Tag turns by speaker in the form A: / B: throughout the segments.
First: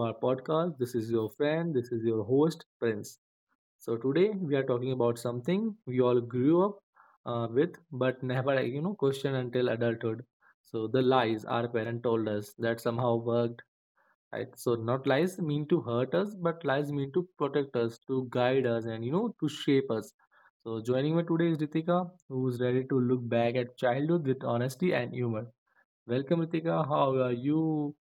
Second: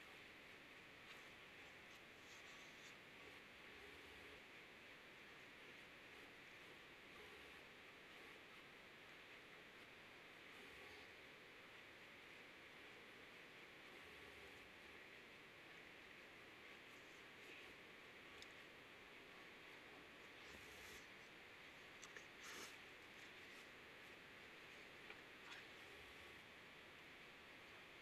A: our podcast. This is your friend, this is your host, Prince. So, today we are talking about something we all grew up with but never, like, you know, questioned until adulthood. So, the lies our parent told us that somehow worked. Right? So, not lies mean to hurt us, but lies mean to protect us, to guide us, and, you know, to shape us. So, joining me today is Ritika, who's ready to look back at childhood with honesty and humor. Welcome, Ritika. How are you?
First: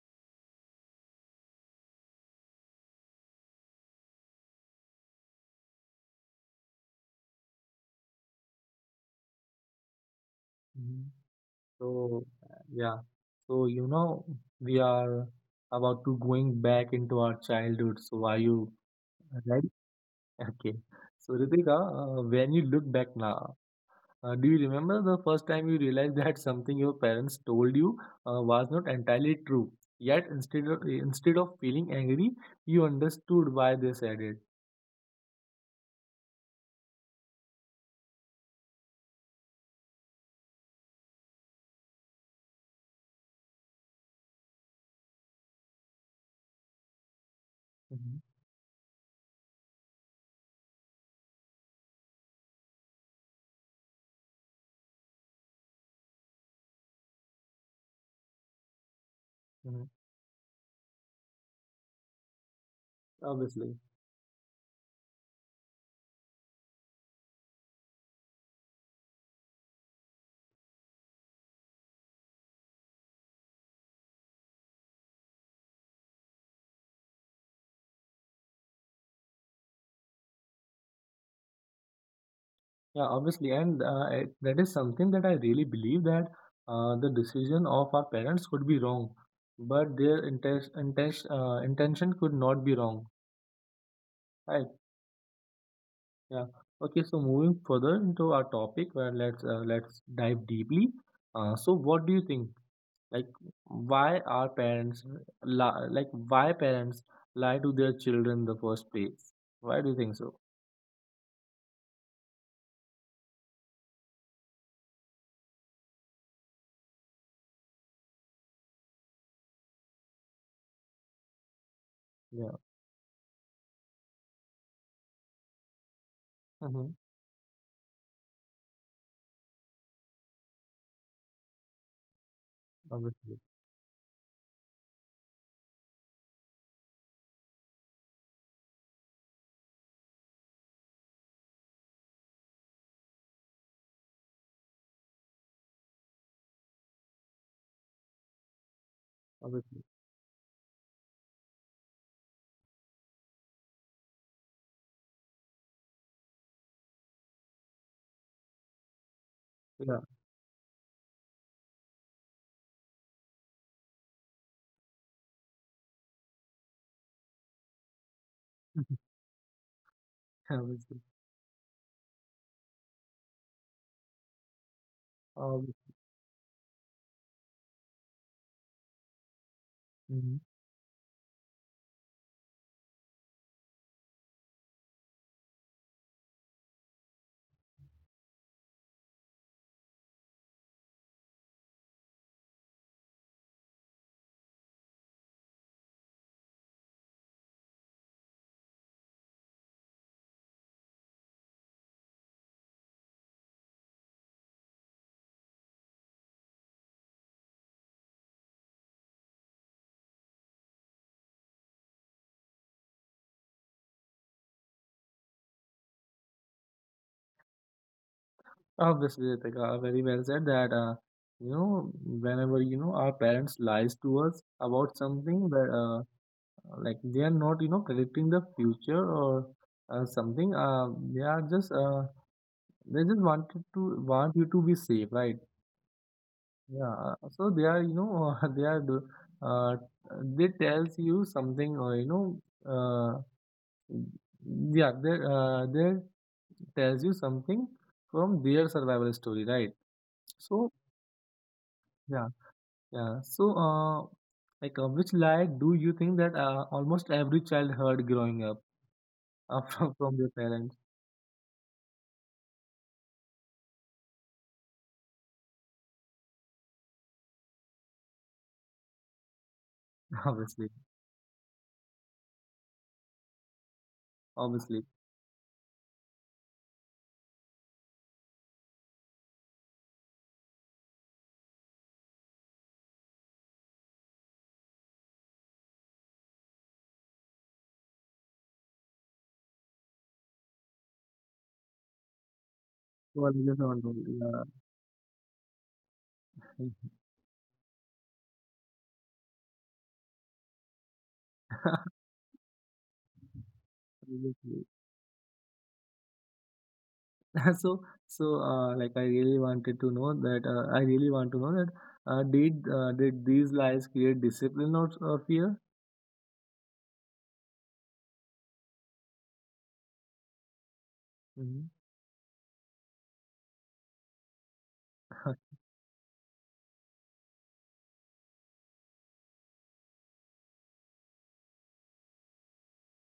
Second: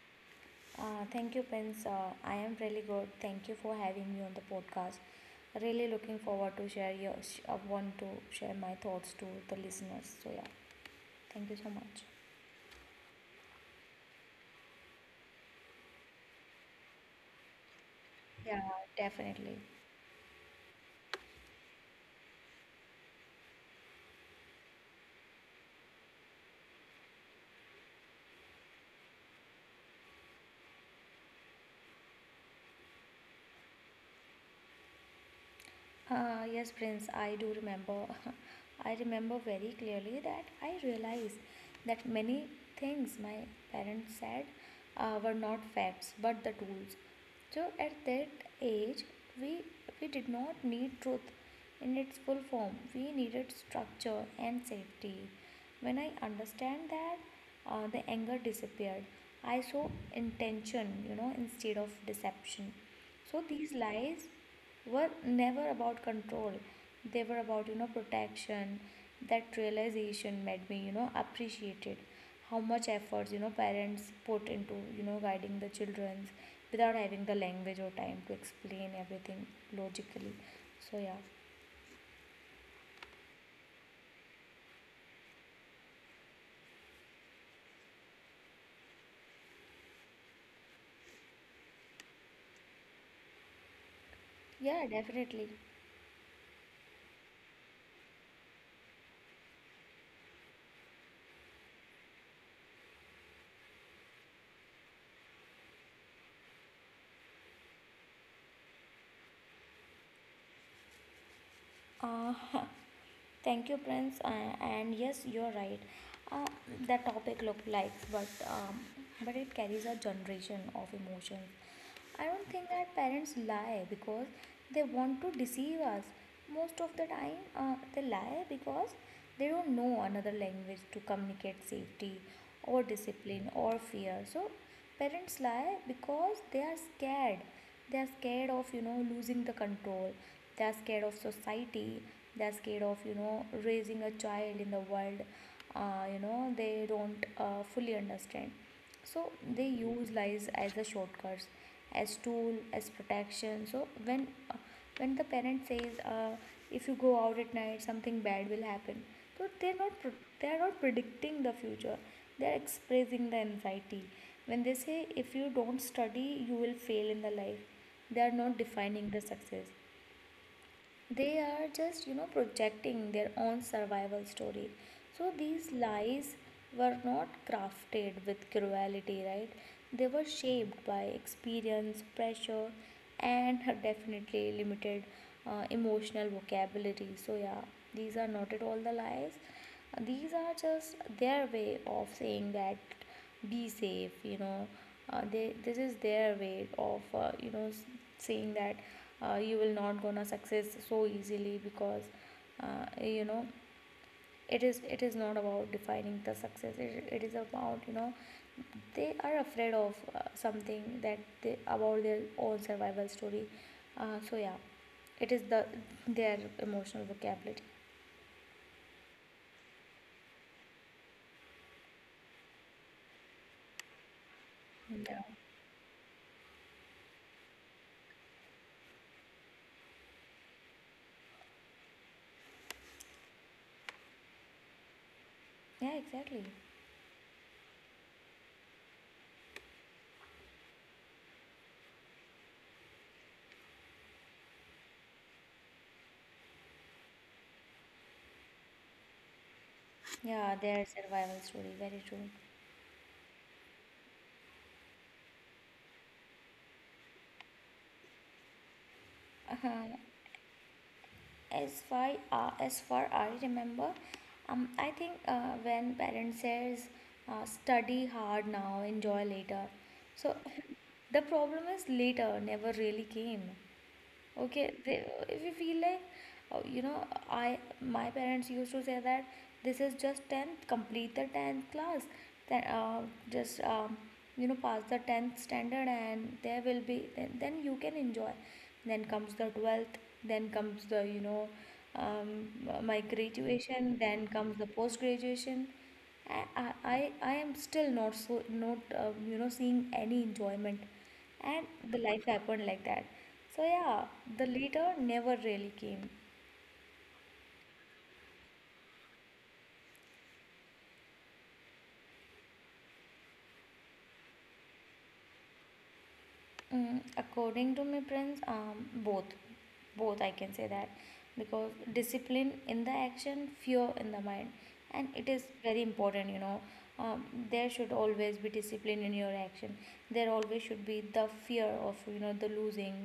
B: Thank you, Prince. I am really good. Thank you for having me on the podcast. Really looking forward to I want to share my thoughts to the listeners. So yeah, thank you so much.
A: So, yeah. So, you know, we are about to going back into our childhood. So, are
B: Yeah,
A: you
B: definitely.
A: ready? Okay. So, Ritika, when you look back now, do you remember the first time you realized that something your parents told you was not entirely true? Yet, instead of feeling angry, you understood why they said it.
B: Yes, Prince, I do remember. I remember very clearly that I realized that many things my parents said were not facts but the tools. So at
A: Mhm,
B: that age, we we did not need truth in its full form. We needed structure and safety. When I understand that, the anger disappeared. I
A: mhm.
B: saw intention, you know, instead of deception. So these
A: Obviously.
B: lies were never about control, they were about, you know, protection. That realization made me, you know, appreciated how much efforts, you know, parents put into, you know, guiding the children without having the language or time to explain everything logically. So yeah.
A: Yeah, obviously, and that is something that I really believe that the decision of our parents could be wrong, but their intention could not be wrong, right?
B: Yeah, definitely.
A: Yeah. Okay, so moving further into our topic, where let's dive deeply. So, what do you think? Like, why are parents like why parents lie to their children in the first place? Why do you think so?
B: Uh, huh. Thank you, Prince. And yes, you're right. Uh, the topic look like, but it carries a generation of emotions. I don't
A: Yeah.
B: think that parents lie because they want to deceive us. Most
A: Mm-hmm.
B: of the time, they lie because they don't know another language to communicate safety or
A: Obviously,
B: discipline or fear. So, parents lie because they are scared, they are scared of, you know, losing the control. They are scared of society, they are scared of, you know, raising a child in the world you know, they don't fully understand. So they
A: obviously.
B: use lies as a shortcuts, as tool, as protection. So when the parent says, if you go out at night something bad will happen, so
A: Yeah.
B: they are not predicting the future, they're expressing the anxiety. When they say if you don't study you will fail in the life, they are not defining the success,
A: Obviously.
B: they are just, you know, projecting their own survival story. So these
A: Obviously.
B: lies were not crafted with cruelty, right? They were
A: Mm-hmm.
B: shaped by experience, pressure, and definitely limited emotional vocabulary. So yeah, these are not at all the lies, these are just their way of saying that, be safe, you know. They this is their way of you know, saying that you will not gonna success so easily because you know, it is not about defining the success. It is about, you know, they are afraid of something that they about their own survival story. So yeah, it is the their emotional vocabulary.
A: Obviously, Ritika, very well said that, you know, whenever, you know, our parents lies to us about
B: Yeah.
A: something that, like they are not, you know, predicting the future or they are just, they just wanted to, want you to be safe, right?
B: Yeah, exactly.
A: Yeah. So they are, you know, uh, they tells you something or, you know, uh, they tells you something from their survival story, right?
B: Yeah,
A: So,
B: their survival story. Very
A: yeah. Yeah. So, like, which lie do you think that almost every child heard growing up
B: true.
A: from from their parents?
B: As far I remember, I think when parents says, study hard now, enjoy later. So
A: Obviously,
B: the problem is later never really came. Okay,
A: obviously.
B: they, if you feel like you know, I my parents used to say that, this is just 10th, complete the 10th class, then just you know, pass the 10th standard and there will be, then you can enjoy. Then comes the 12th, then comes the, you know, um, my
A: So I just want
B: graduation, then
A: to,
B: comes the post graduation.
A: yeah,
B: I am still not so not you know, seeing any enjoyment, and the life happened like that. So yeah, the
A: obviously.
B: leader never really came.
A: So, so, like, I really wanted to know that. I really want to know that. Did these lies create discipline or fear?
B: Mm, according to my friends, both, both I can say that, because
A: Hmm.
B: discipline in the action, fear in the mind, and it is very important, you know. There should always be discipline in your action, there always should be the fear of, you know, the losing,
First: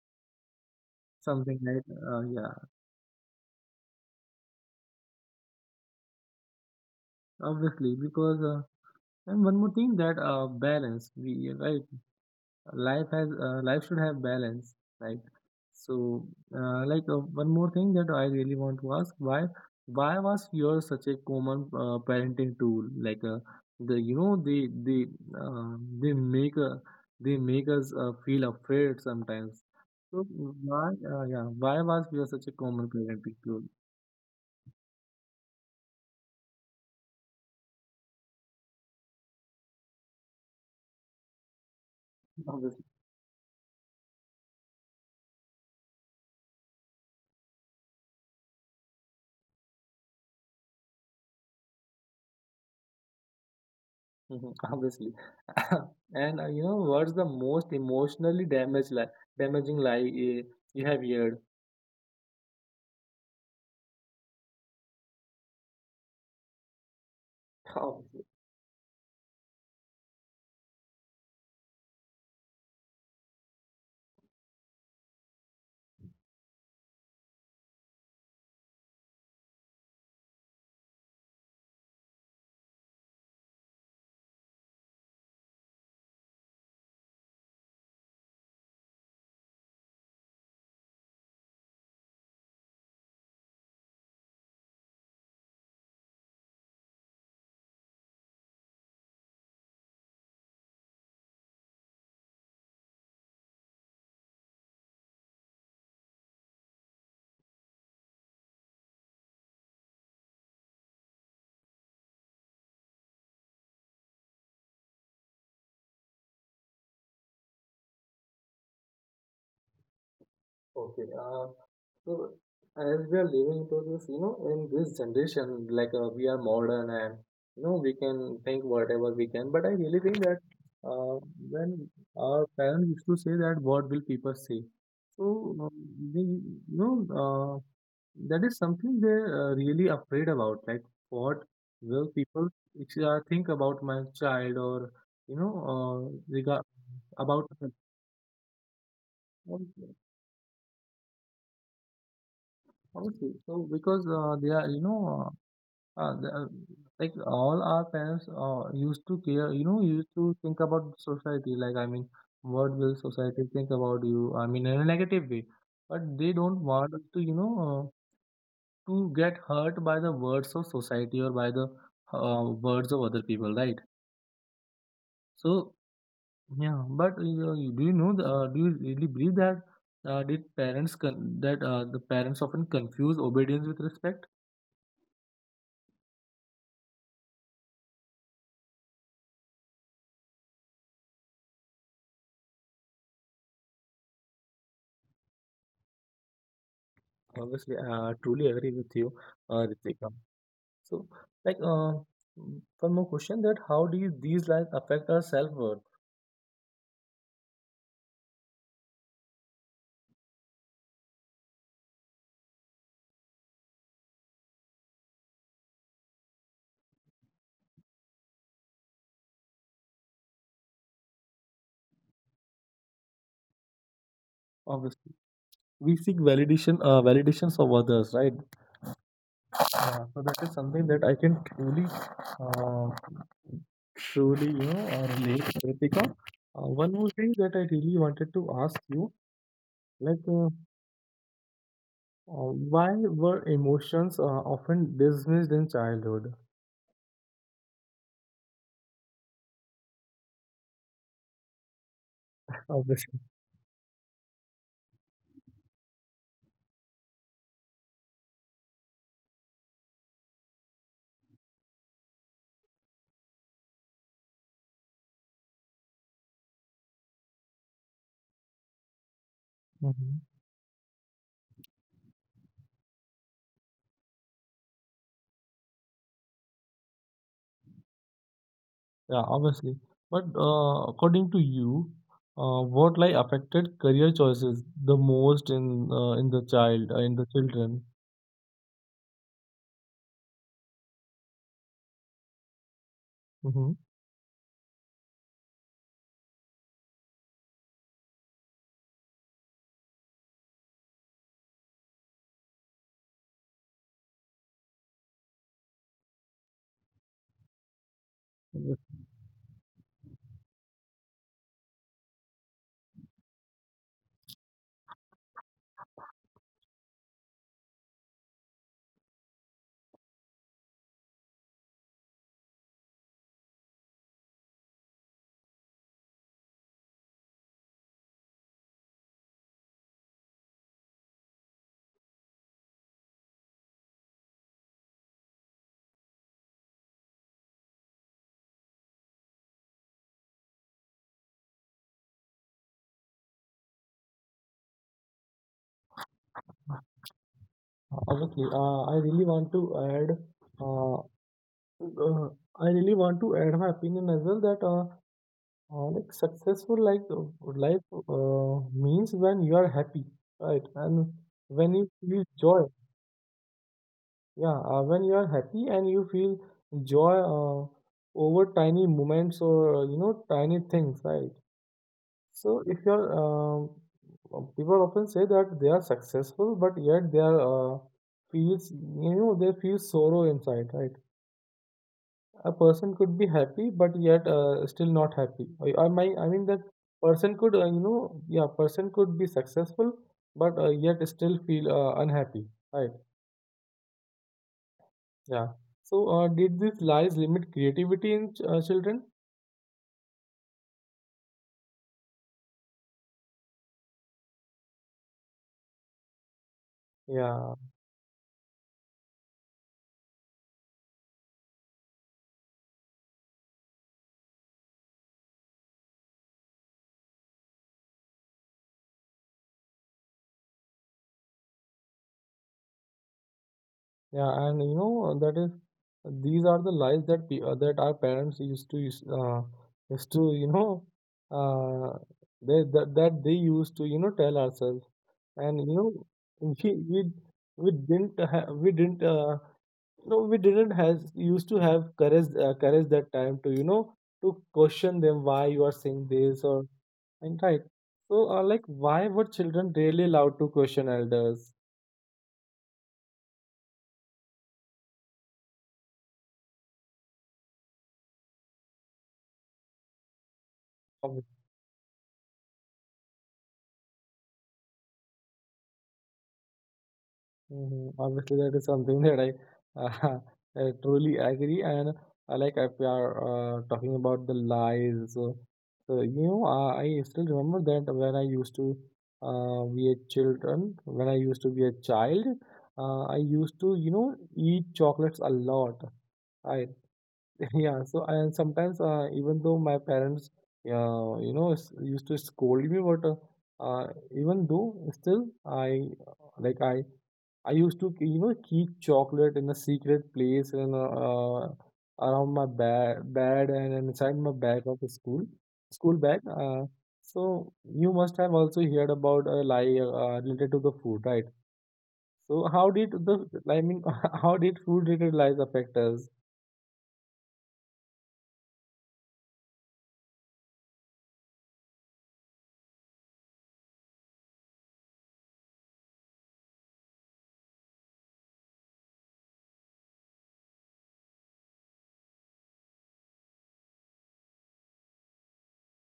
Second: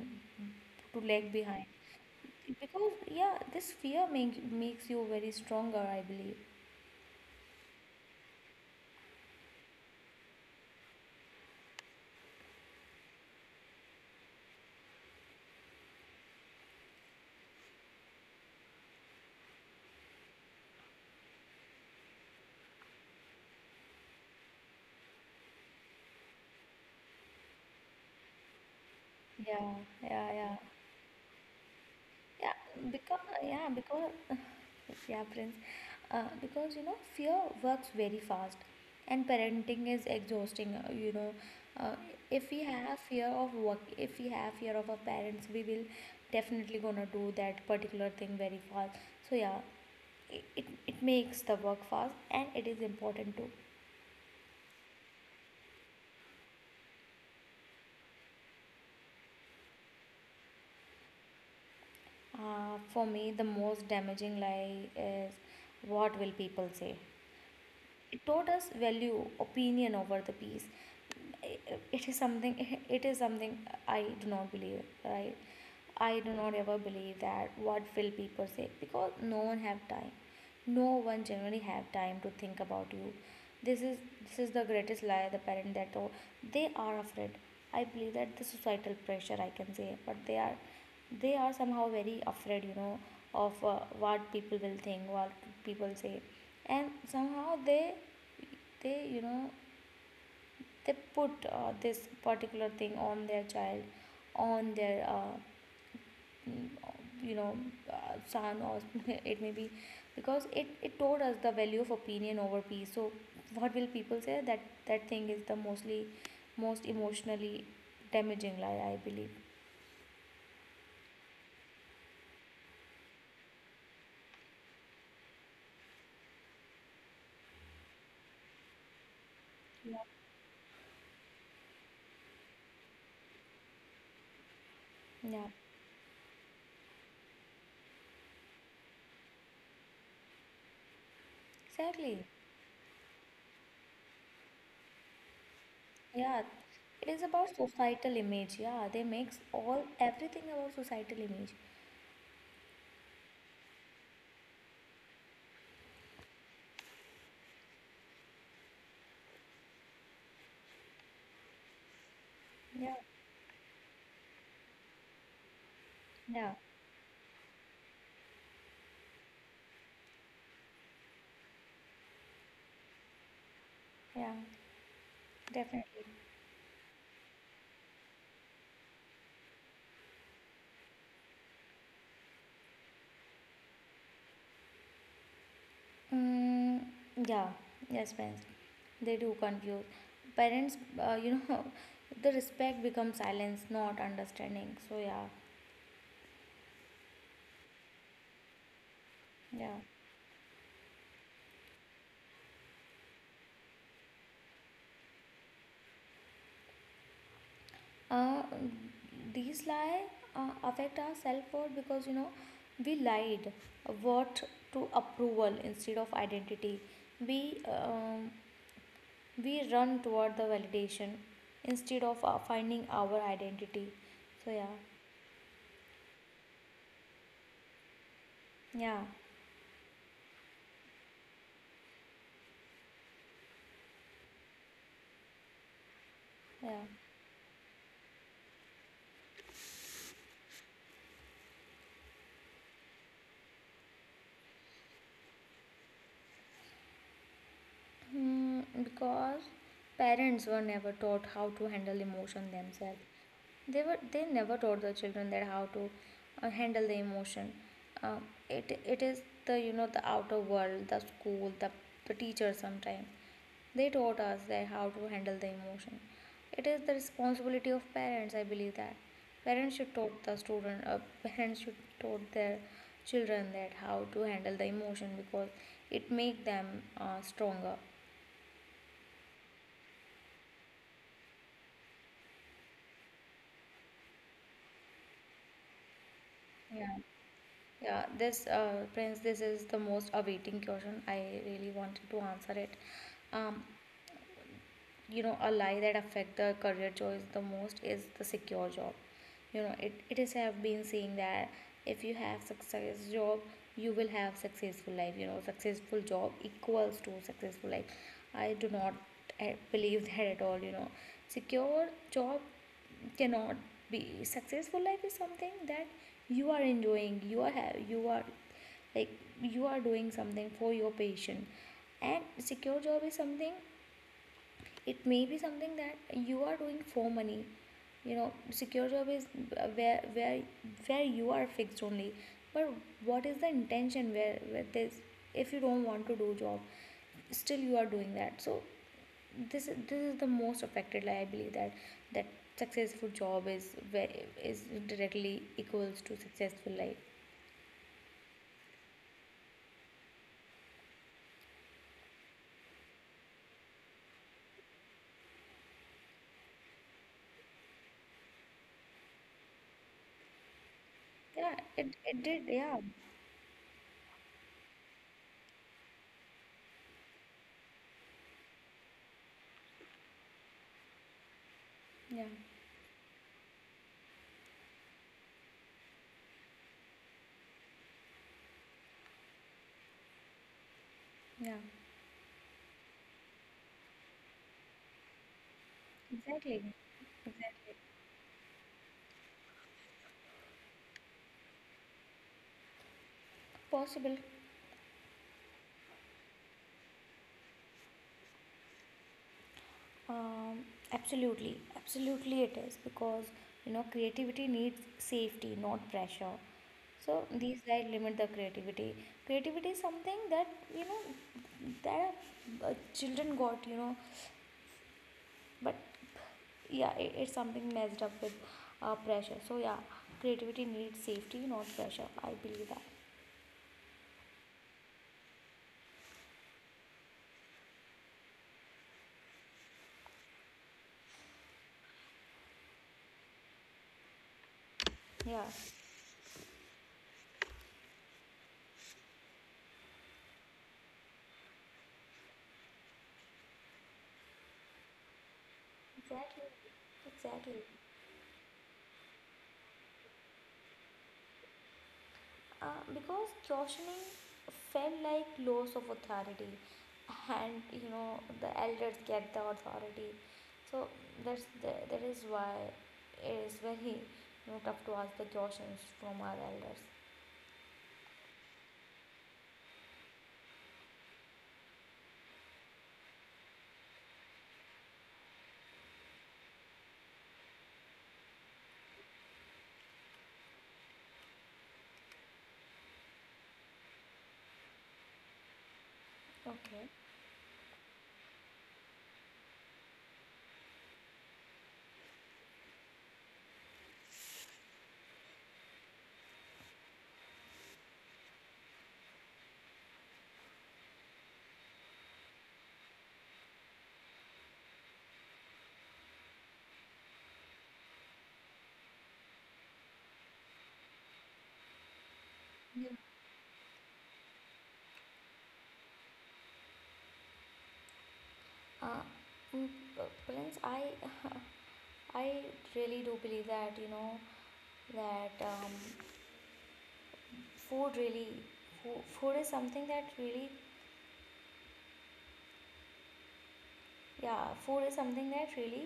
B: to lag
A: Something
B: behind,
A: like, yeah,
B: because yeah, this makes you very stronger, I believe.
A: obviously, because. And one more thing that balance, we right? Life has life should have balance, right? So like one more thing that I really want to ask why was your such a common parenting tool like the you know uh, they make uh, they make us feel afraid sometimes.
B: yeah
A: So
B: yeah yeah.
A: why was your such a
B: Yeah,
A: common parenting tool.
B: yeah, because yeah, friends. Because you know, fear works very fast, and parenting is exhausting. You know, uh, if we
A: Obviously.
B: have fear of work, if we have fear of our parents, we will definitely gonna do that particular thing very fast. So yeah, it it, it makes the work fast, and it is important too.
A: Mhm, obviously. And you know what's the most damaging lie uh, you have
B: For me, the most damaging lie is, what will people say.
A: heard?
B: It taught us value opinion over the peace. it is something it is something I do not believe, right? I do not ever believe that what will people say, because no one have time, no one generally have time to think about you. this is this is the greatest lie the parent, that oh, they are afraid. I believe that the societal pressure I can say, but they are somehow very afraid, you know, of what people will think, what people say, and somehow they, you know, they put this particular thing on their child, on their mm, you know, son or it may be, because it taught us the value of opinion over peace. So what will people say, that thing is the most emotionally damaging lie, I believe.
A: Okay. So as we are living to this, you know, in this generation, like we are modern and you know we can think whatever we can. But I really
B: Yeah,
A: think that uh, when our parents used to say that, what will people say? So
B: yeah,
A: they, you know, that is something they're really afraid about. Like what will
B: exactly.
A: people think about my child or you know
B: Yeah,
A: regard
B: it is
A: about
B: about societal image. Yeah, they makes all
A: her.
B: everything about societal image.
A: Okay, so because they are, you know, uh, uh, the- uh, like all our parents used to care, you know, used to think about society. Like, I mean, what will
B: Yeah,
A: society think about you? I mean, in a negative way. But they
B: yeah,
A: don't want us to, you know, to get hurt by the words of society or by the words of other people, right?
B: yeah,
A: So,
B: definitely.
A: yeah, but do you know, the, do you really believe that did parents con that the parents often confuse obedience with respect?
B: Mm, yeah, yes, parents. They do confuse. Parents, you know, the respect becomes silence, not understanding. So, yeah,
A: Obviously, I truly agree with you,
B: yeah.
A: Ritika. So, like, one more question that how do you, these like affect our self-worth?
B: Uh, these lie affect our self worth because, you know, we lied what to approval instead of identity. We, um, we run toward the validation instead of finding our identity. So, yeah,
A: Obviously, we seek validation, validations of others, right?
B: yeah,
A: So that is something that I can truly, uh, truly, you know, relate, Ritika.
B: yeah.
A: One more thing that I really wanted to ask you, like, why were emotions often dismissed in childhood?
B: Hmm, because parents were never taught how to handle emotion themselves.
A: Obviously.
B: They never taught the children that how to handle the emotion. Um, it is the, you know, the outer world, the school, the teacher sometimes. They taught us that how to handle the emotion. It is the responsibility of parents. I believe that parents should
A: Mm-hmm.
B: taught the student. Parents should taught their children that how to handle the emotion, because it make them stronger.
A: Yeah, obviously. But according to you, what like affected career choices the most in the child
B: Yeah,
A: in the children?
B: yeah. This, Prince, this is the most awaiting question. I really wanted to answer it. Um,
A: Hmm.
B: you know, a lie that affect the career choice the most is the secure job. You know, it is have been saying that, if you have success job you will have successful life. You know, successful job equals to successful life. I do not believe that at all, you know. Secure job cannot be. Successful life is something that you are enjoying, you are have, you are like, you are doing something for your patient. And secure job is something, it may be something that you are doing for money. You know, secure job is where where where you are fixed only. But what is the intention, where this, if you don't want to do job still you are doing that. So this is, this is the most affected, like I believe that that successful job is very is directly equals to successful life.
A: Obviously, I really want to add. Uh, uh, I really want to add my opinion as well that like successful like life uh, means when you are happy, right? And
B: Yeah,
A: when you
B: it,
A: feel
B: it did,
A: joy.
B: yeah.
A: Yeah, when you are happy and you feel joy over tiny moments or you know tiny things, right?
B: Yeah,
A: So if you're people often say that they are successful, but yet they are feels you know they feel sorrow inside, right?
B: yeah.
A: A person could be happy, but yet still not happy. I mean that
B: Exactly,
A: person could
B: exactly.
A: you know yeah person could be successful, but yet still feel unhappy, right?
B: Possible.
A: Yeah. So, did these lies limit creativity in ch children?
B: Um, Absolutely, absolutely it is, because you know creativity needs safety, not pressure. So
A: Yeah.
B: these guys limit the creativity. Creativity is something that, you know, that children got, you know, but yeah, it's something messed up with pressure. So yeah, creativity needs safety, not pressure. I believe that.
A: Yeah, and you know that is these are the lies that pe that our parents used to use used to you know uh, they that, that they used to you know tell ourselves,
B: Yeah.
A: and you know we we we didn't ha we didn't no we didn't has used to have courage that time to you know to question them why you are saying this
B: Exactly.
A: or and
B: Exactly.
A: right. So like why were children really allowed to question elders.
B: Because questioning felt like loss of authority, and you know the elders get the authority. So that is why it is very, you know, tough to ask the questions from our elders.
A: Mhm. Obviously, that is something that I truly agree. And like if we are talking about the lies, so, so you know, I still remember that when I used to when I used to be a child, I used to you know eat chocolates a lot. I
B: Okay.
A: yeah. So and sometimes even though my parents used to scold me, but uh, even though still I. I used to, you know, keep chocolate in a secret place and around my ba bed and inside my bag of school, school bag. So you must have also heard about a lie related to the food, right? So how did the, I mean, how did food-related lies affect us?
B: Uh, mm, Prince, I I really do believe that, you know, that food really food is something that really. Yeah, food is something that really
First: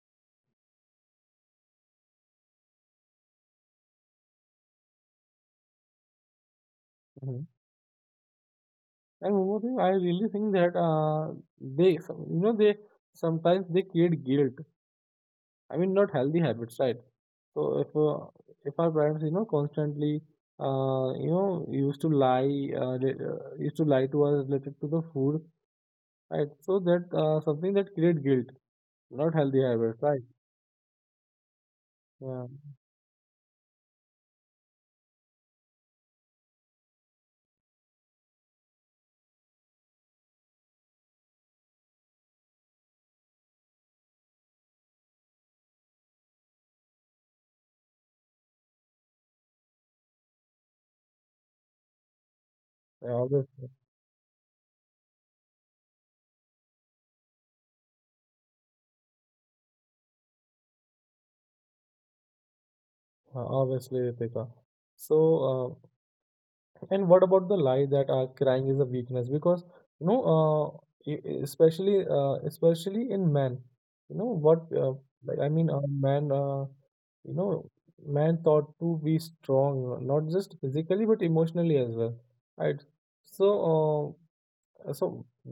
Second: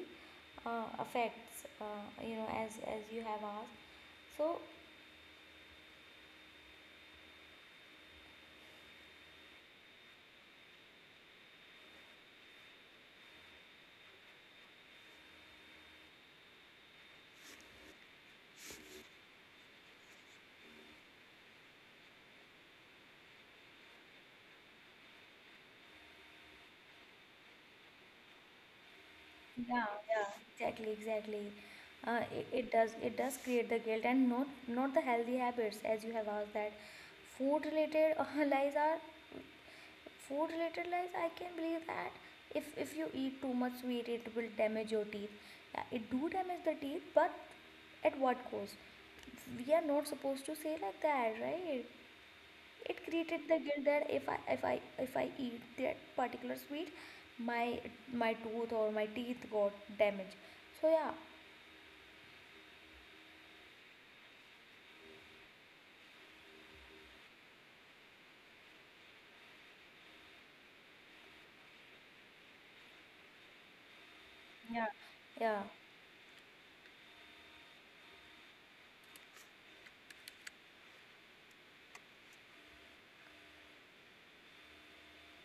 B: affects, you know, as you have asked. So,
A: Mhm. And one more thing, I really think that they, you know, they sometimes they create guilt. I mean, not healthy habits, right? So if our parents, you know, constantly, you know, used to lie, used to lie to us related to the food, right? So that something that create guilt, not healthy
B: yeah,
A: habits, right?
B: yeah, exactly, exactly.
A: Yeah,
B: It does, create the guilt and not, not the healthy habits, as you have asked that food related lies are food related lies. I can believe that, if you eat too much sweet, it will damage your teeth. Yeah, it do damage the teeth, but at what cost? We are not supposed to say like that, right? It
A: yeah
B: created the
A: obviously,
B: guilt that if I eat that particular sweet, my my tooth or my teeth got damaged. So yeah.
A: obviously, Ritika. So. And what about the lie that crying is a weakness? Because you know, especially in men, you know what?
B: Yeah.
A: Like I
B: Yeah,
A: mean, you know, man thought to be strong, not just physically but emotionally as well, right? So. So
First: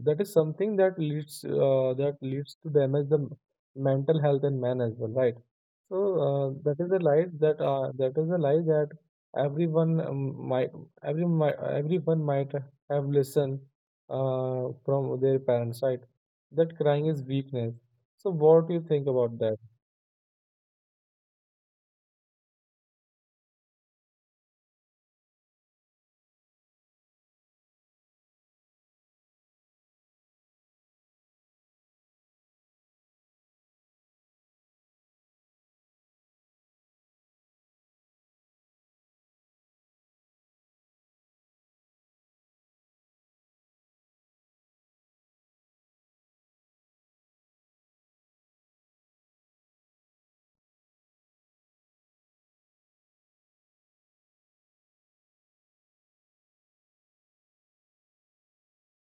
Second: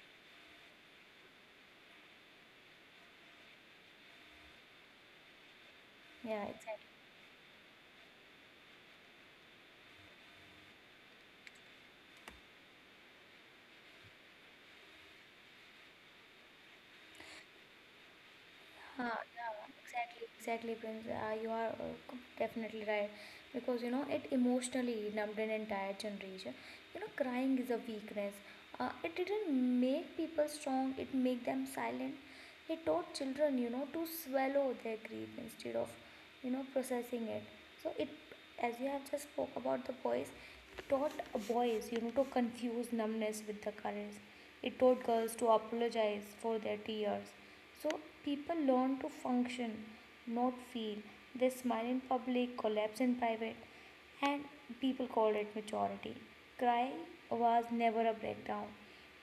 A: that is something that leads to damage the mental health in men as well, right? So
B: yeah,
A: that
B: exactly.
A: is a lie that that is a lie that everyone might everyone might have listened from their parents, right? That crying is weakness. So what do you think about that?
B: Yeah, exactly, exactly, Prince. You are definitely right, because you know it emotionally numbed an entire generation. You know, crying is a weakness. It didn't make people strong; it made them silent. It taught children, you know, to swallow their grief instead of, you know, processing it. So it, as you have just spoke about the boys, it taught boys, you know, to confuse numbness with the courage. It taught girls to apologize for their tears. So people learn to function, not feel. They smile in public, collapse in private, and people call it maturity. Cry was never a breakdown.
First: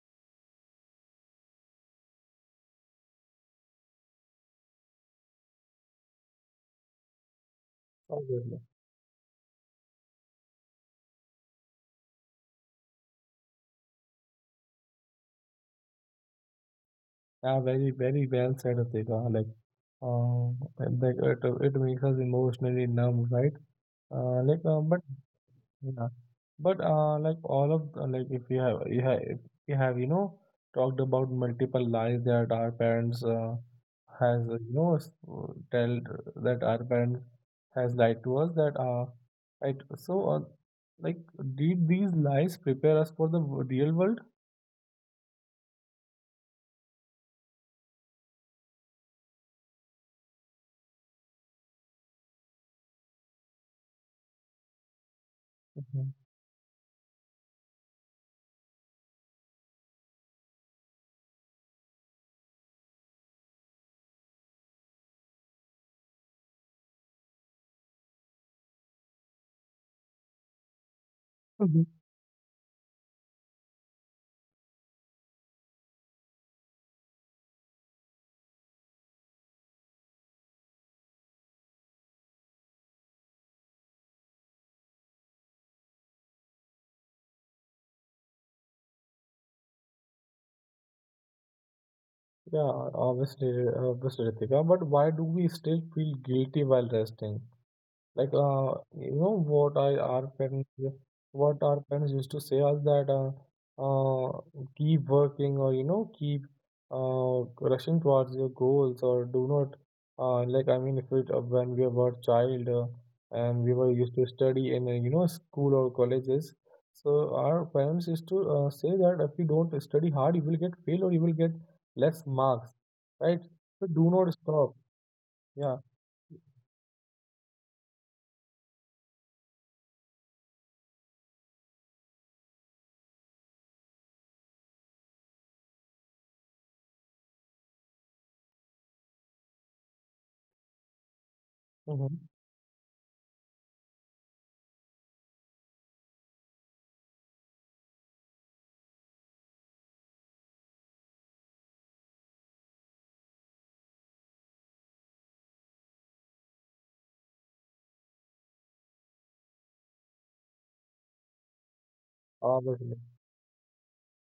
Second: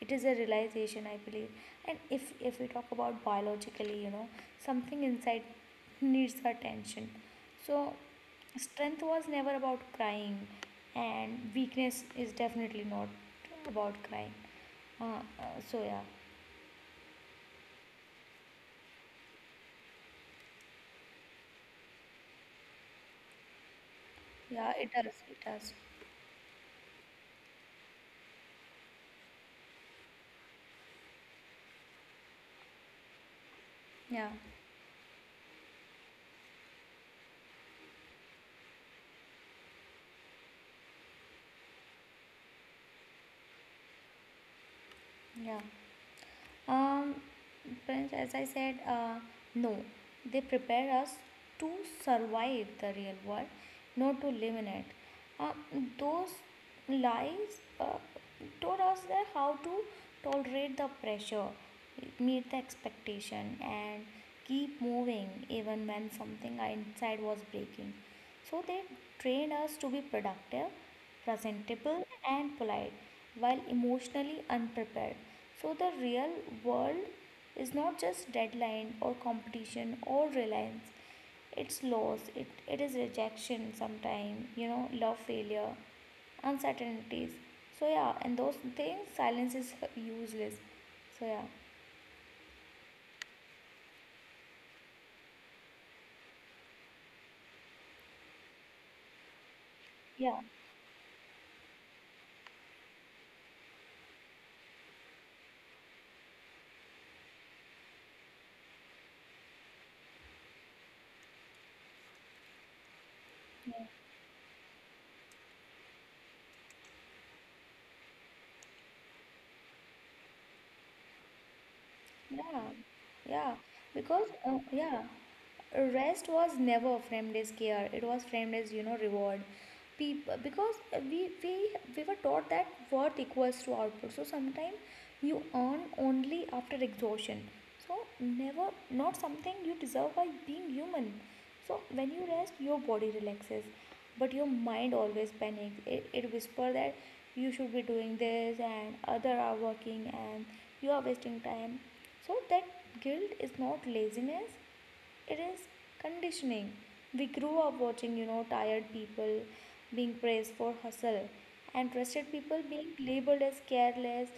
B: It is a realization, I believe. And if we talk about biologically, you know, something inside needs attention. So
A: Obviously.
B: strength was never about crying, and weakness is definitely not about crying. Uh, uh, so yeah,
A: Yeah, very very well said, Atika. Uh, like it, it makes us emotionally numb, right?
B: yeah,
A: But
B: it does,
A: Yeah. But like all of like if you have you have if you have you know talked about multiple lies that our parents
B: yeah.
A: has you know s- tell that our parents has lied to us that right. So like did these lies prepare us for the real world?
B: Yeah. Um, Prince, as I said, no. They prepare us to survive the real world, not to live in it. Uh,
A: Mhm.
B: those lies taught us that how to tolerate the pressure, meet the expectation, and keep moving even when something inside was breaking. So they trained us to be productive
A: Mhm.
B: presentable, and polite, while emotionally unprepared. So, the real world is not just deadline or competition or reliance, it's loss, it is rejection sometimes, you know, love failure, uncertainties. So, yeah, and those things, silence is useless. So, yeah,
A: Yeah, obviously, obviously, Ritika. But why do we still feel guilty while resting? Like, you know what I our
B: yeah.
A: parents what our parents used to say us that uh, keep working or you know keep rushing towards your goals or do not like I mean if it when we were child and we
B: Yeah.
A: were used to study in you know school or colleges. So our parents used to say that if you don't study hard, you will get fail or you will get less
B: Yeah,
A: marks, right?
B: yeah,
A: So do
B: because
A: not stop.
B: yeah,
A: Yeah.
B: rest was never framed as care. It was framed as you know reward. People because we we were taught that worth equals to output. So sometimes you earn only after exhaustion. So never not something you deserve by being human. So when you rest, your body relaxes, but your mind always panics. It whispers that you should be doing this and other are working and you are wasting time so that guilt is not laziness, it is conditioning. We grew up watching you know tired people being praised for hustle and rested people being
A: Mm-hmm.
B: labeled as careless,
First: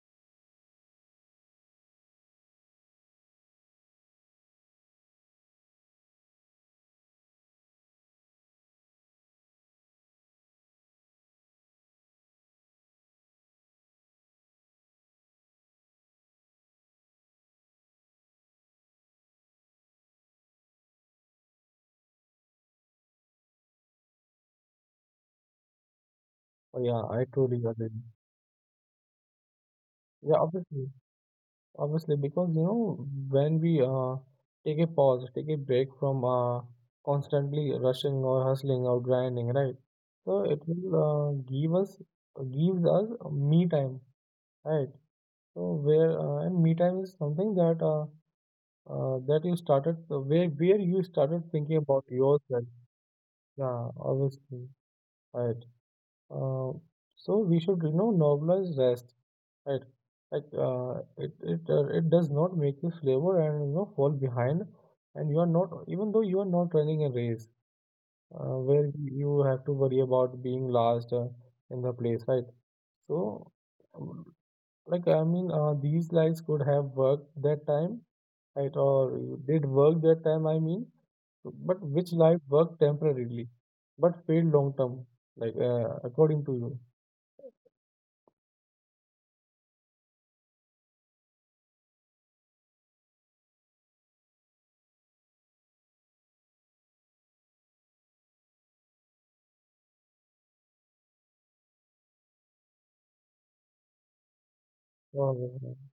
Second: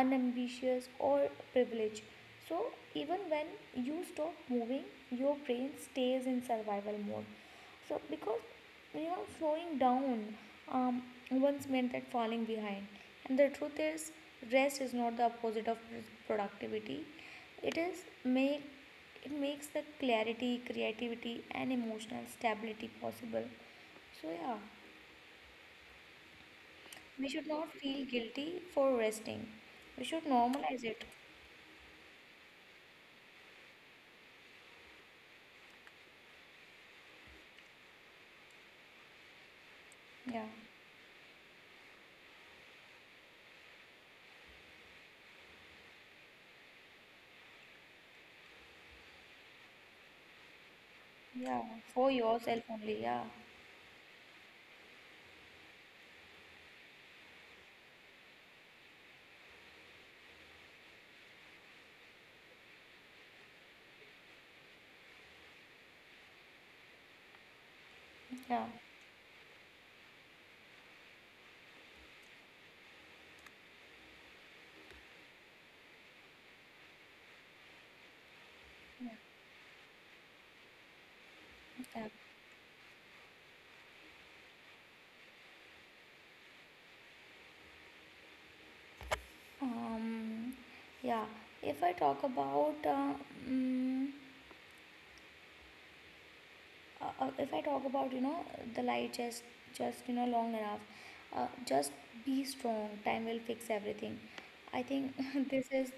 B: unambitious or privileged. So even when you stop moving, your brain stays in survival mode, so because you know slowing down, um, once meant that falling behind, and the truth is rest is not the opposite of productivity. It is make it makes the clarity, creativity, and emotional stability possible. So yeah,
A: Oh, yeah, I
B: we should
A: totally
B: not
A: agree.
B: feel guilty for resting. We should
A: Yeah,
B: normalize
A: obviously,
B: it.
A: obviously, because when we take a pause, take a break from constantly rushing or hustling or grinding, right? So
B: Yeah,
A: it will gives us me time, right? So where and me time is something that that you started where you started
B: yeah,
A: thinking
B: for
A: about
B: yourself
A: yourself.
B: only. Yeah,
A: Yeah, obviously, right. Uh, so we should, you know, normalize rest, right? It it does not make you flavor and, you know, fall behind, and you are not even though you are not running a race
B: yeah,
A: where you have to worry about being last in the place, right? So, um, I mean, these lights could have worked that time, right? Or did work that time, I mean, but
B: yeah.
A: which light worked temporarily, but failed long term, according to you?
B: Um, yeah, if I talk about mm if I talk about you know the light, just you know long enough, just be strong. Time will fix everything. I think
A: Uh,
B: this is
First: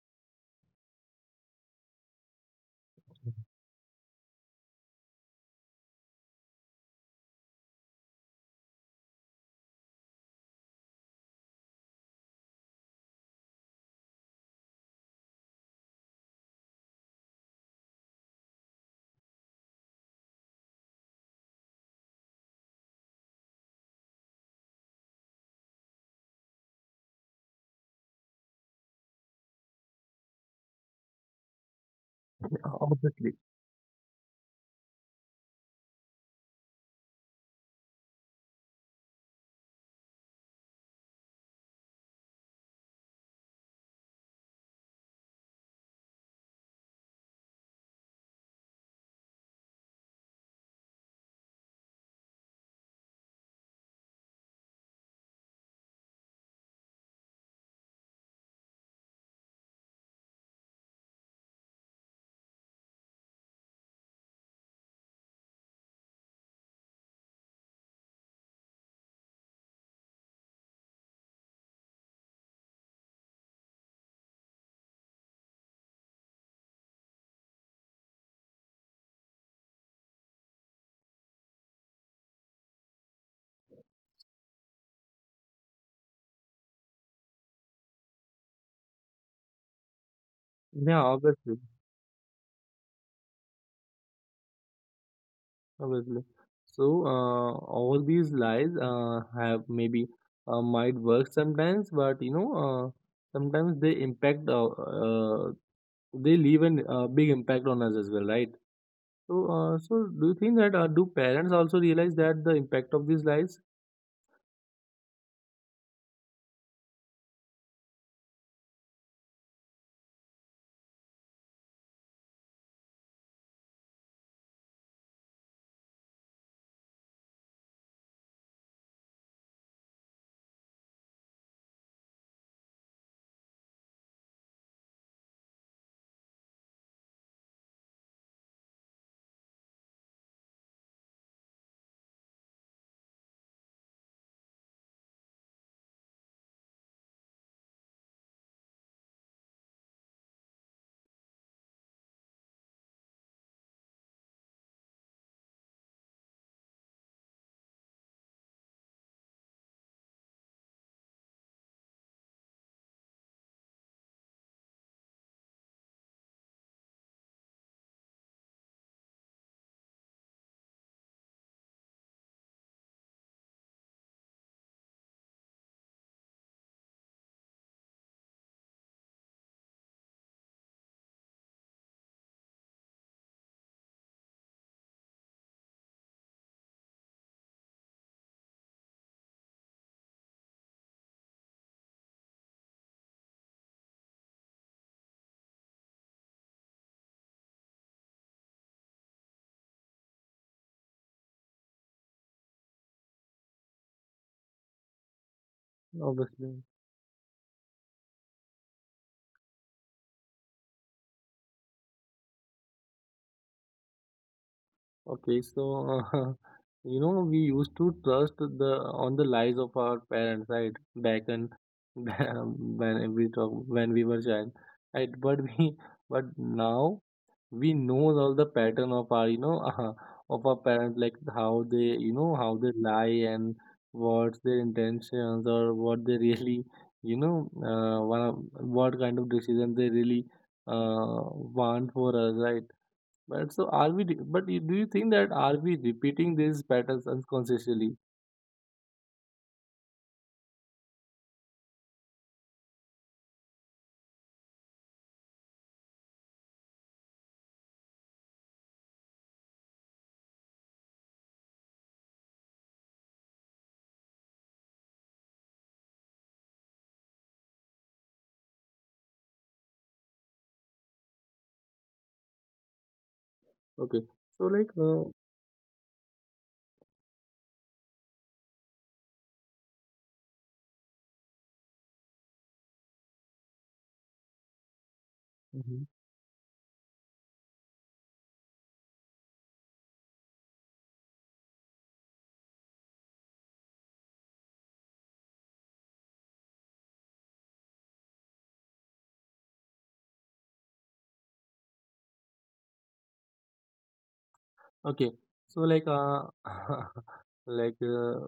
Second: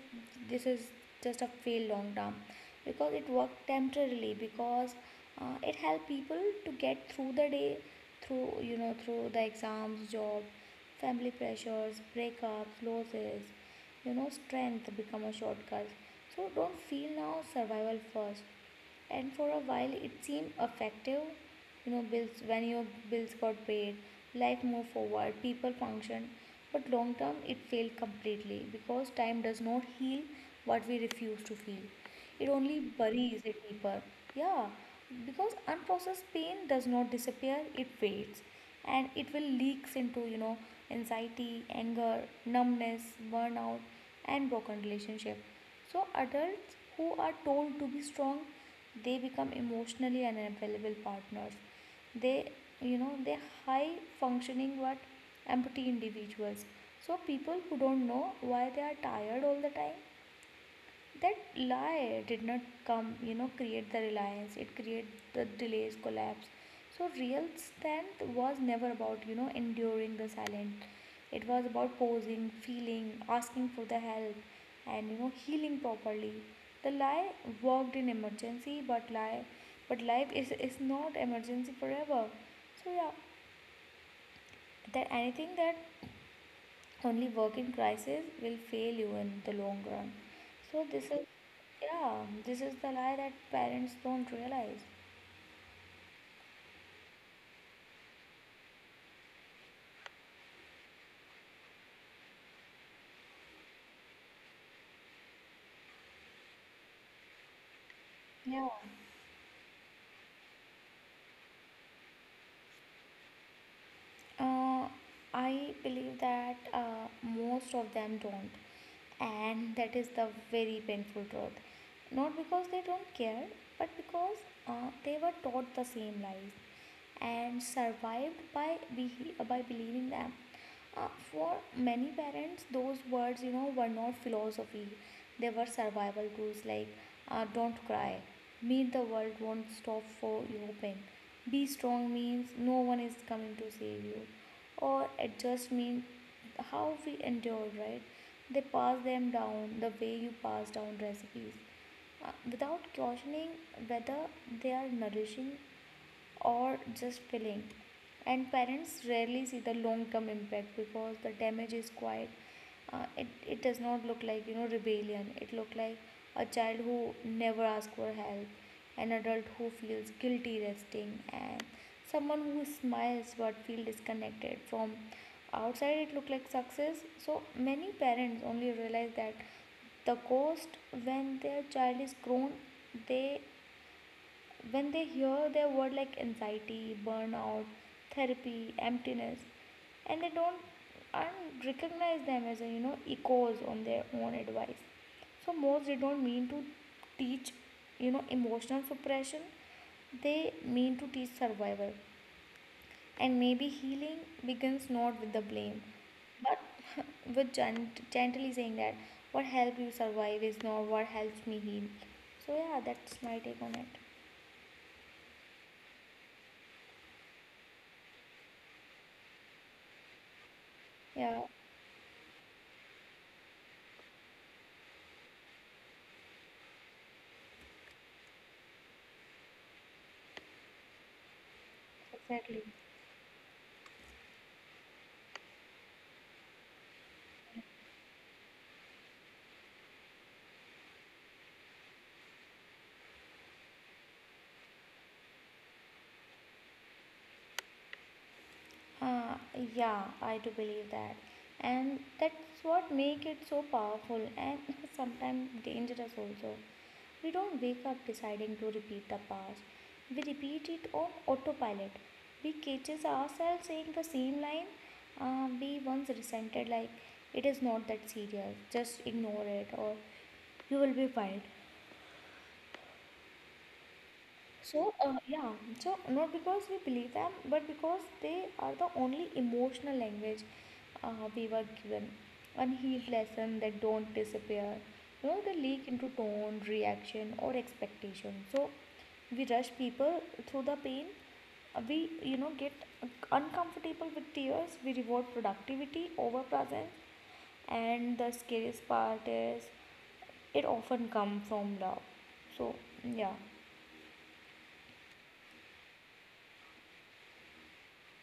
B: this is just a fail long term because it worked temporarily because it helped people to get through the day through you know through the exams, job, family pressures, breakups, losses. You know strength become a shortcut. So don't feel now survival first, and for a while it seemed effective, you know bills when your bills got paid, life moved forward, people functioned, but long term it failed completely because time does not heal what we refuse to feel, it only
A: Obviously,
B: buries it deeper. Yeah, because unprocessed pain does not disappear, it fades and it will leaks into, you know, anxiety, anger, numbness, burnout and broken relationship. So adults who are told to be strong, they become emotionally unavailable partners. They, you know, they high functioning but empty individuals. So people who don't know why they are tired all the time, that lie did not come you know create the reliance, it created the delays collapse. So real strength was never about you know enduring the silent, it was about posing, feeling, asking for the help and you know healing properly. The lie worked in emergency but lie but life is not emergency forever. So yeah, that anything that only working crisis will fail you in the long run. So
A: yeah,
B: this is,
A: obviously,
B: yeah, this is the lie that parents don't realize.
A: obviously. So, all these lies have maybe might work sometimes, but, you know, sometimes they impact. They leave a big impact on us as well, right?
B: Yeah,
A: So, so do you think that do parents also realize that the impact of these lies?
B: uh, I believe that most of them don't, and that is the very painful truth, not because they don't care but because they were taught the same lies and survived by by believing them. For many parents, those words, you know, were not philosophy. They were survival tools like don't cry, meet the world won't stop for you Pain. Be strong means no one is coming to save you, or adjust means how we endured, right? They pass them down the way you pass down recipes without questioning whether they are nourishing or just filling, and parents rarely see the long term impact because the damage is quite it does not look like you know rebellion, it look like a child who never asks for help, an adult who feels guilty resting, and someone who smiles but feel disconnected from outside. It look like success. So many parents only realize that the cost when their child is grown, they, when they hear their word like anxiety, burnout, therapy, emptiness, and they don't aren't recognize them as a, you know, echoes on their own advice. So most they don't mean to teach you know emotional suppression. They mean to teach survival, and maybe healing begins not with the blame,
A: Obviously.
B: but with gently saying that what helped you survive is not what helps me heal. So yeah, that's my take on it.
A: Okay, so you know we used to trust the on the lies of our parents, right? Back
B: Yeah.
A: in when we were child, right? But we but now we know all the pattern of our, you know, of our parents, like how they, you know, how
B: Exactly.
A: they lie and what's their intentions, or what they really, you know, what kind of decision they really uh, want for us, right? But do you think that are we repeating these patterns unconsciously?
B: Uh, yeah, I do believe that. And that's what make it so powerful and sometimes dangerous also. We don't wake up deciding to repeat the past. We repeat it on autopilot. We catches ourselves saying the same line we once resented, like it is not that serious, just ignore it or you will be fine.
A: Okay. So like,
B: So, yeah, so not because we believe them, but because they are the only emotional language we were given. Unhealed lessons that don't disappear. You know, they
A: Mhm.
B: leak into tone, reaction, or expectation. So, we rush people through the pain. We, you know, get uncomfortable with tears. We reward productivity over presence. And the scariest part is it often comes from love. So, yeah,
A: Okay. So like, like uh,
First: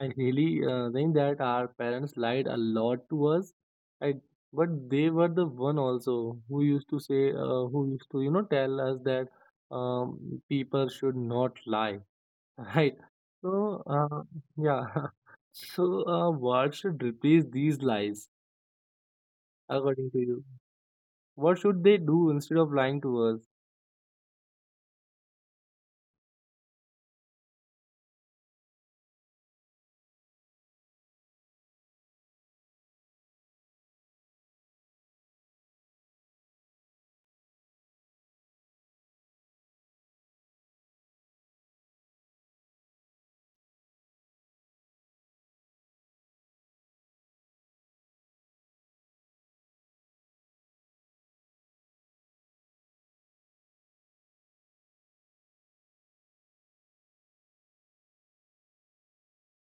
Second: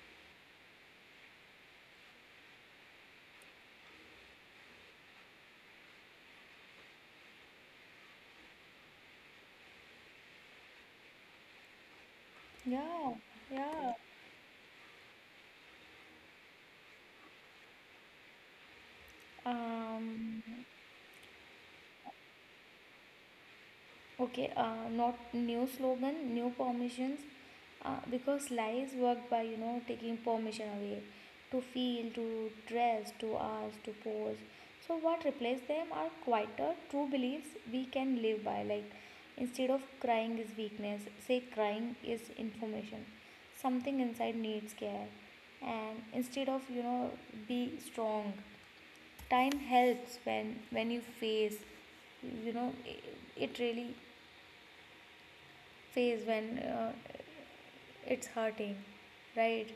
A: I really think that our parents lied a lot to us. I But they were the one also who used to say, who used to, you know, tell us that um, people should not lie. Right.
B: yeah,
A: So
B: yeah.
A: yeah. So what should replace these lies according to you?
B: um
A: What should they do instead of lying to us?
B: okay, not new slogan, new permissions, because lies work by you know taking permission away to feel, to dress, to ask, to pose. So what replace them are quieter true beliefs we can live by, like instead of crying is weakness, say crying is information, something inside needs care. And instead of you know be strong, time helps when you face, you know, it really face when it's hurting, right?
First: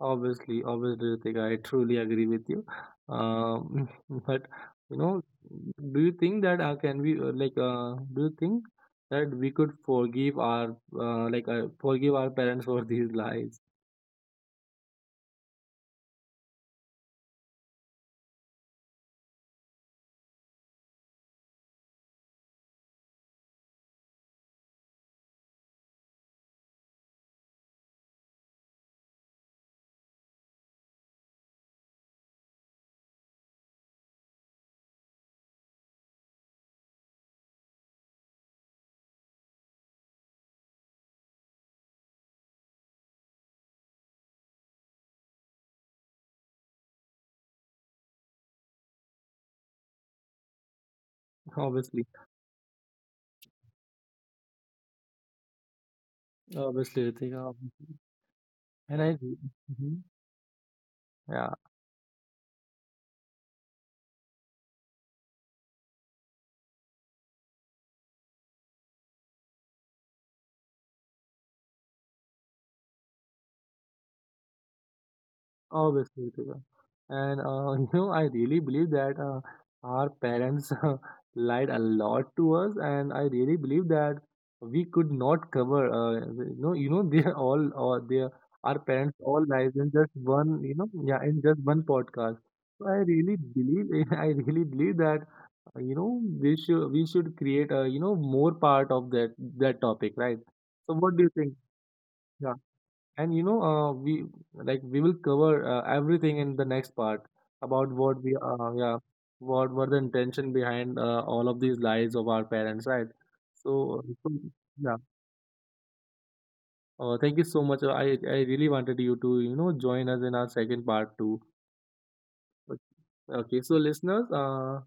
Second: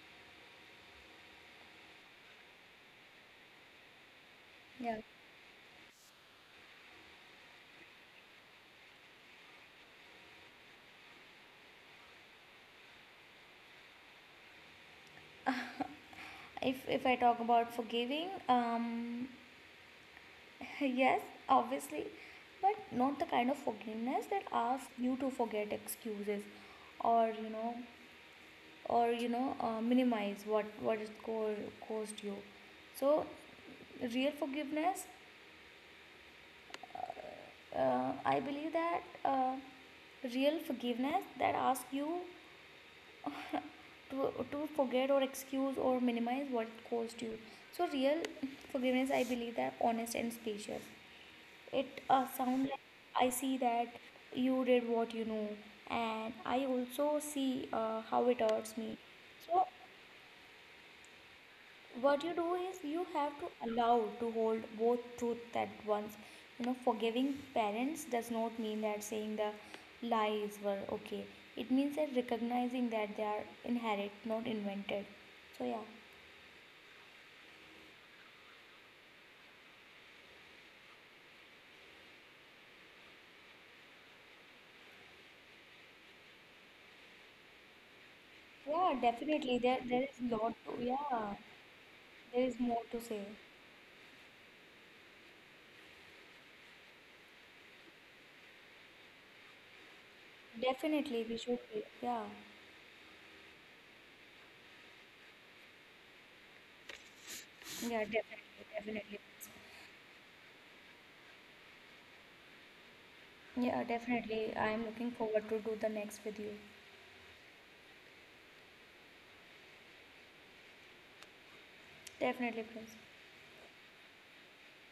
A: Obviously, obviously, Ritika, I truly agree with you. But you
B: Yeah,
A: know, do you think that can we do you think that we could forgive our like forgive our parents for these lies?
B: if I talk about forgiving, yes, obviously, but not the kind of forgiveness that asks you to forget excuses or you know or you know minimize what it caused you. So real forgiveness, I believe that real forgiveness that asks you to forget or excuse or minimize what it caused you. So real forgiveness, I believe that honest and spacious. It
A: Obviously,
B: sounds like I see that you did what you know, and I
A: obviously,
B: also
A: Ritika,
B: see
A: obviously.
B: how it hurts me.
A: And I,
B: So
A: Mhm. Yeah.
B: what you do is you have to allow to hold both truth at once. You know forgiving parents does not mean that saying the lies were okay, it means that recognizing that they are inherent not invented. So yeah,
A: Obviously, Ritika. And you know, I really believe that our parents lied a lot to us, and I really believe that we could not cover. You know, they are all, or they are, our
B: yeah,
A: parents all
B: definitely,
A: lies
B: there
A: in
B: there
A: just
B: is lot
A: one.
B: to,
A: You know, yeah,
B: yeah,
A: in just one podcast.
B: there is more
A: So
B: to
A: I
B: say.
A: really believe, I really believe that you know, we should create a, you know, more part of that that topic, right? So what
B: Definitely
A: do you
B: we
A: think?
B: should be, yeah.
A: Yeah. And you know, we like we will cover everything in the next part about
B: Yeah,
A: what we
B: definitely,
A: yeah,
B: definitely.
A: what were the intention behind all of these lies of our parents, right?
B: Yeah,
A: So, so,
B: definitely, I am
A: yeah,
B: looking forward to do the next with you.
A: thank you so much. I really wanted you to, you know, join us in our second part too.
B: Definitely, please.
A: Okay, so listeners, uh,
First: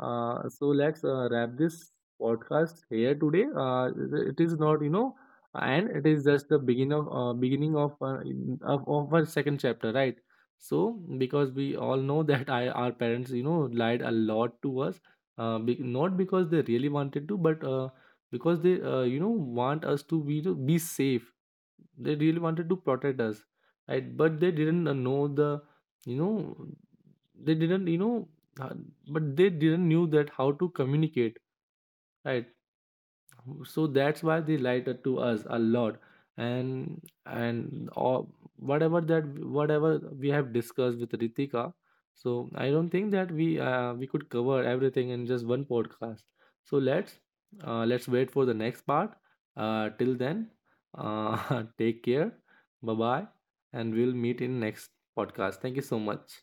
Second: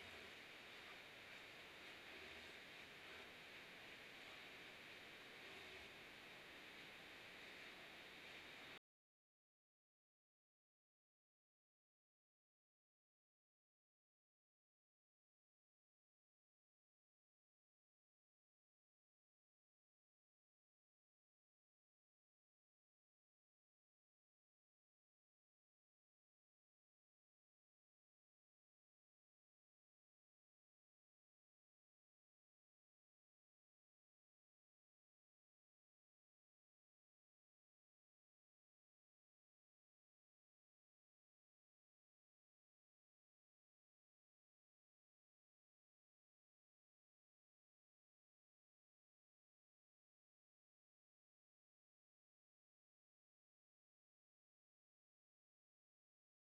A: uh, so let's wrap this podcast here today. It is not, you know, and it is just the beginning of, of our second chapter, right? So because we all know that our parents, you know, lied a lot to us, not because they really wanted to, but because they, you know, want us to be safe. They really wanted to protect us, right? But they didn't know the, you know, they didn't, you know, uh, but they didn't knew that how to communicate, right? So that's why they lied to us a lot. And whatever that whatever we have discussed with Ritika, so I don't think that we could cover everything in just one podcast. So let's wait for the next part. Uh, till then, take care, bye bye, and we'll meet in next podcast. Thank you so much.